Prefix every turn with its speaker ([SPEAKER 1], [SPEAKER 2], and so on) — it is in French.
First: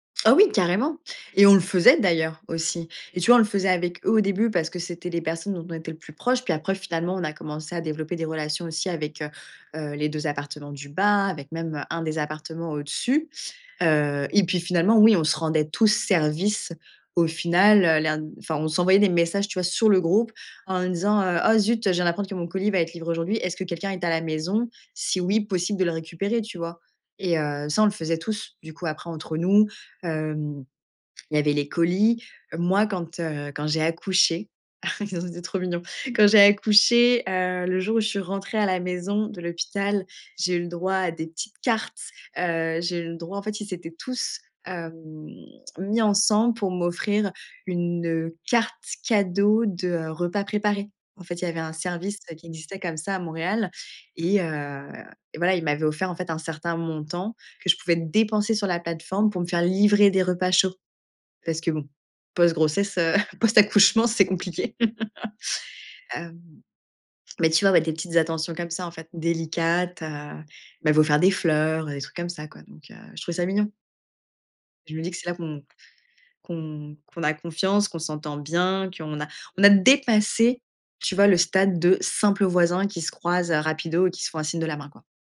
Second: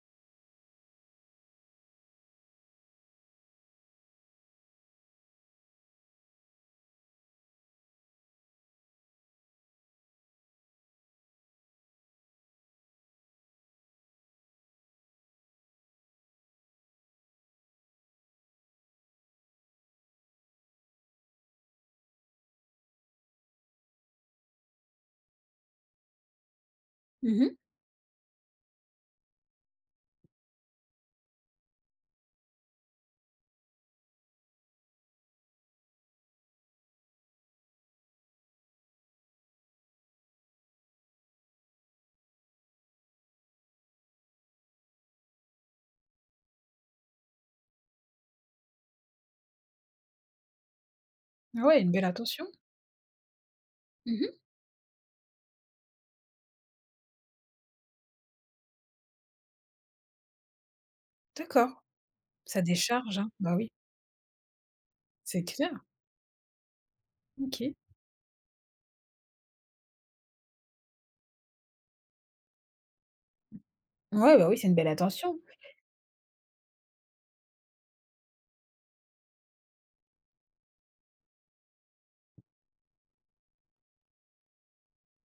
[SPEAKER 1] Oh oui, carrément. Et on le faisait d'ailleurs aussi. Et tu vois, on le faisait avec eux au début parce que c'était les personnes dont on était le plus proche. Puis après, finalement, on a commencé à développer des relations aussi avec, heu heu, les 2 appartements du bas, avec même, heu, un des appartements au-dessus. Heu, et puis finalement, oui, on se rendait tous service au final, heu. L'air n enfin, on s'envoyait des messages tu vois sur le groupe en disant: «Heu, oh, zut, je viens d'apprendre que mon colis va être livré aujourd'hui. Est-ce que quelqu'un est à la maison? Si oui, possible de le récupérer?» Tu vois?
[SPEAKER 2] Mmh
[SPEAKER 1] Et
[SPEAKER 2] mh.
[SPEAKER 1] heu, ça, on le faisait tous. Du coup, après, entre nous, hem, il y avait les colis. Heu, moi, quand, heu, quand j'ai accouché, ça c'était trop mignon. Quand j'ai accouché, heu, le jour où je suis rentrée à la maison de l'hôpital, j'ai eu le droit à des petites cartes, heu. J'ai eu le droit en fait, ils s'étaient tous hem, mis ensemble pour m'offrir une, heu, carte cadeau de, heu, repas préparés. En fait, il y avait un
[SPEAKER 2] Ouais, une belle
[SPEAKER 1] service qui
[SPEAKER 2] attention.
[SPEAKER 1] existait comme ça à Montréal
[SPEAKER 2] Mmh mh.
[SPEAKER 1] et heu, et voilà, ils m'avaient offert en fait un certain montant que je pouvais dépenser sur la plateforme pour me faire livrer des repas chauds parce
[SPEAKER 2] D'accord,
[SPEAKER 1] que bon,
[SPEAKER 2] ça
[SPEAKER 1] post-grossesse heu,
[SPEAKER 2] décharge, hein. Ben oui.
[SPEAKER 1] post-accouchement c'est compliqué.
[SPEAKER 2] C'est clair.
[SPEAKER 1] Hem, mais tu vois
[SPEAKER 2] OK.
[SPEAKER 1] ouais, des petites attentions comme ça en fait, délicates, heu, ils m'avaient offert des fleurs, des trucs comme ça quoi, donc heu. Je trouvais ça mignon.
[SPEAKER 2] Ouais bah oui, c'est une belle
[SPEAKER 1] Je me dis que c'est là
[SPEAKER 2] attention.
[SPEAKER 1] qu'on qu'on qu'on a confiance, qu'on s'entend bien, qu'on a on a dépassé, tu vois, le stade de simples voisins qui se croisent, heu, rapidement et qui se font un signe de la main, quoi.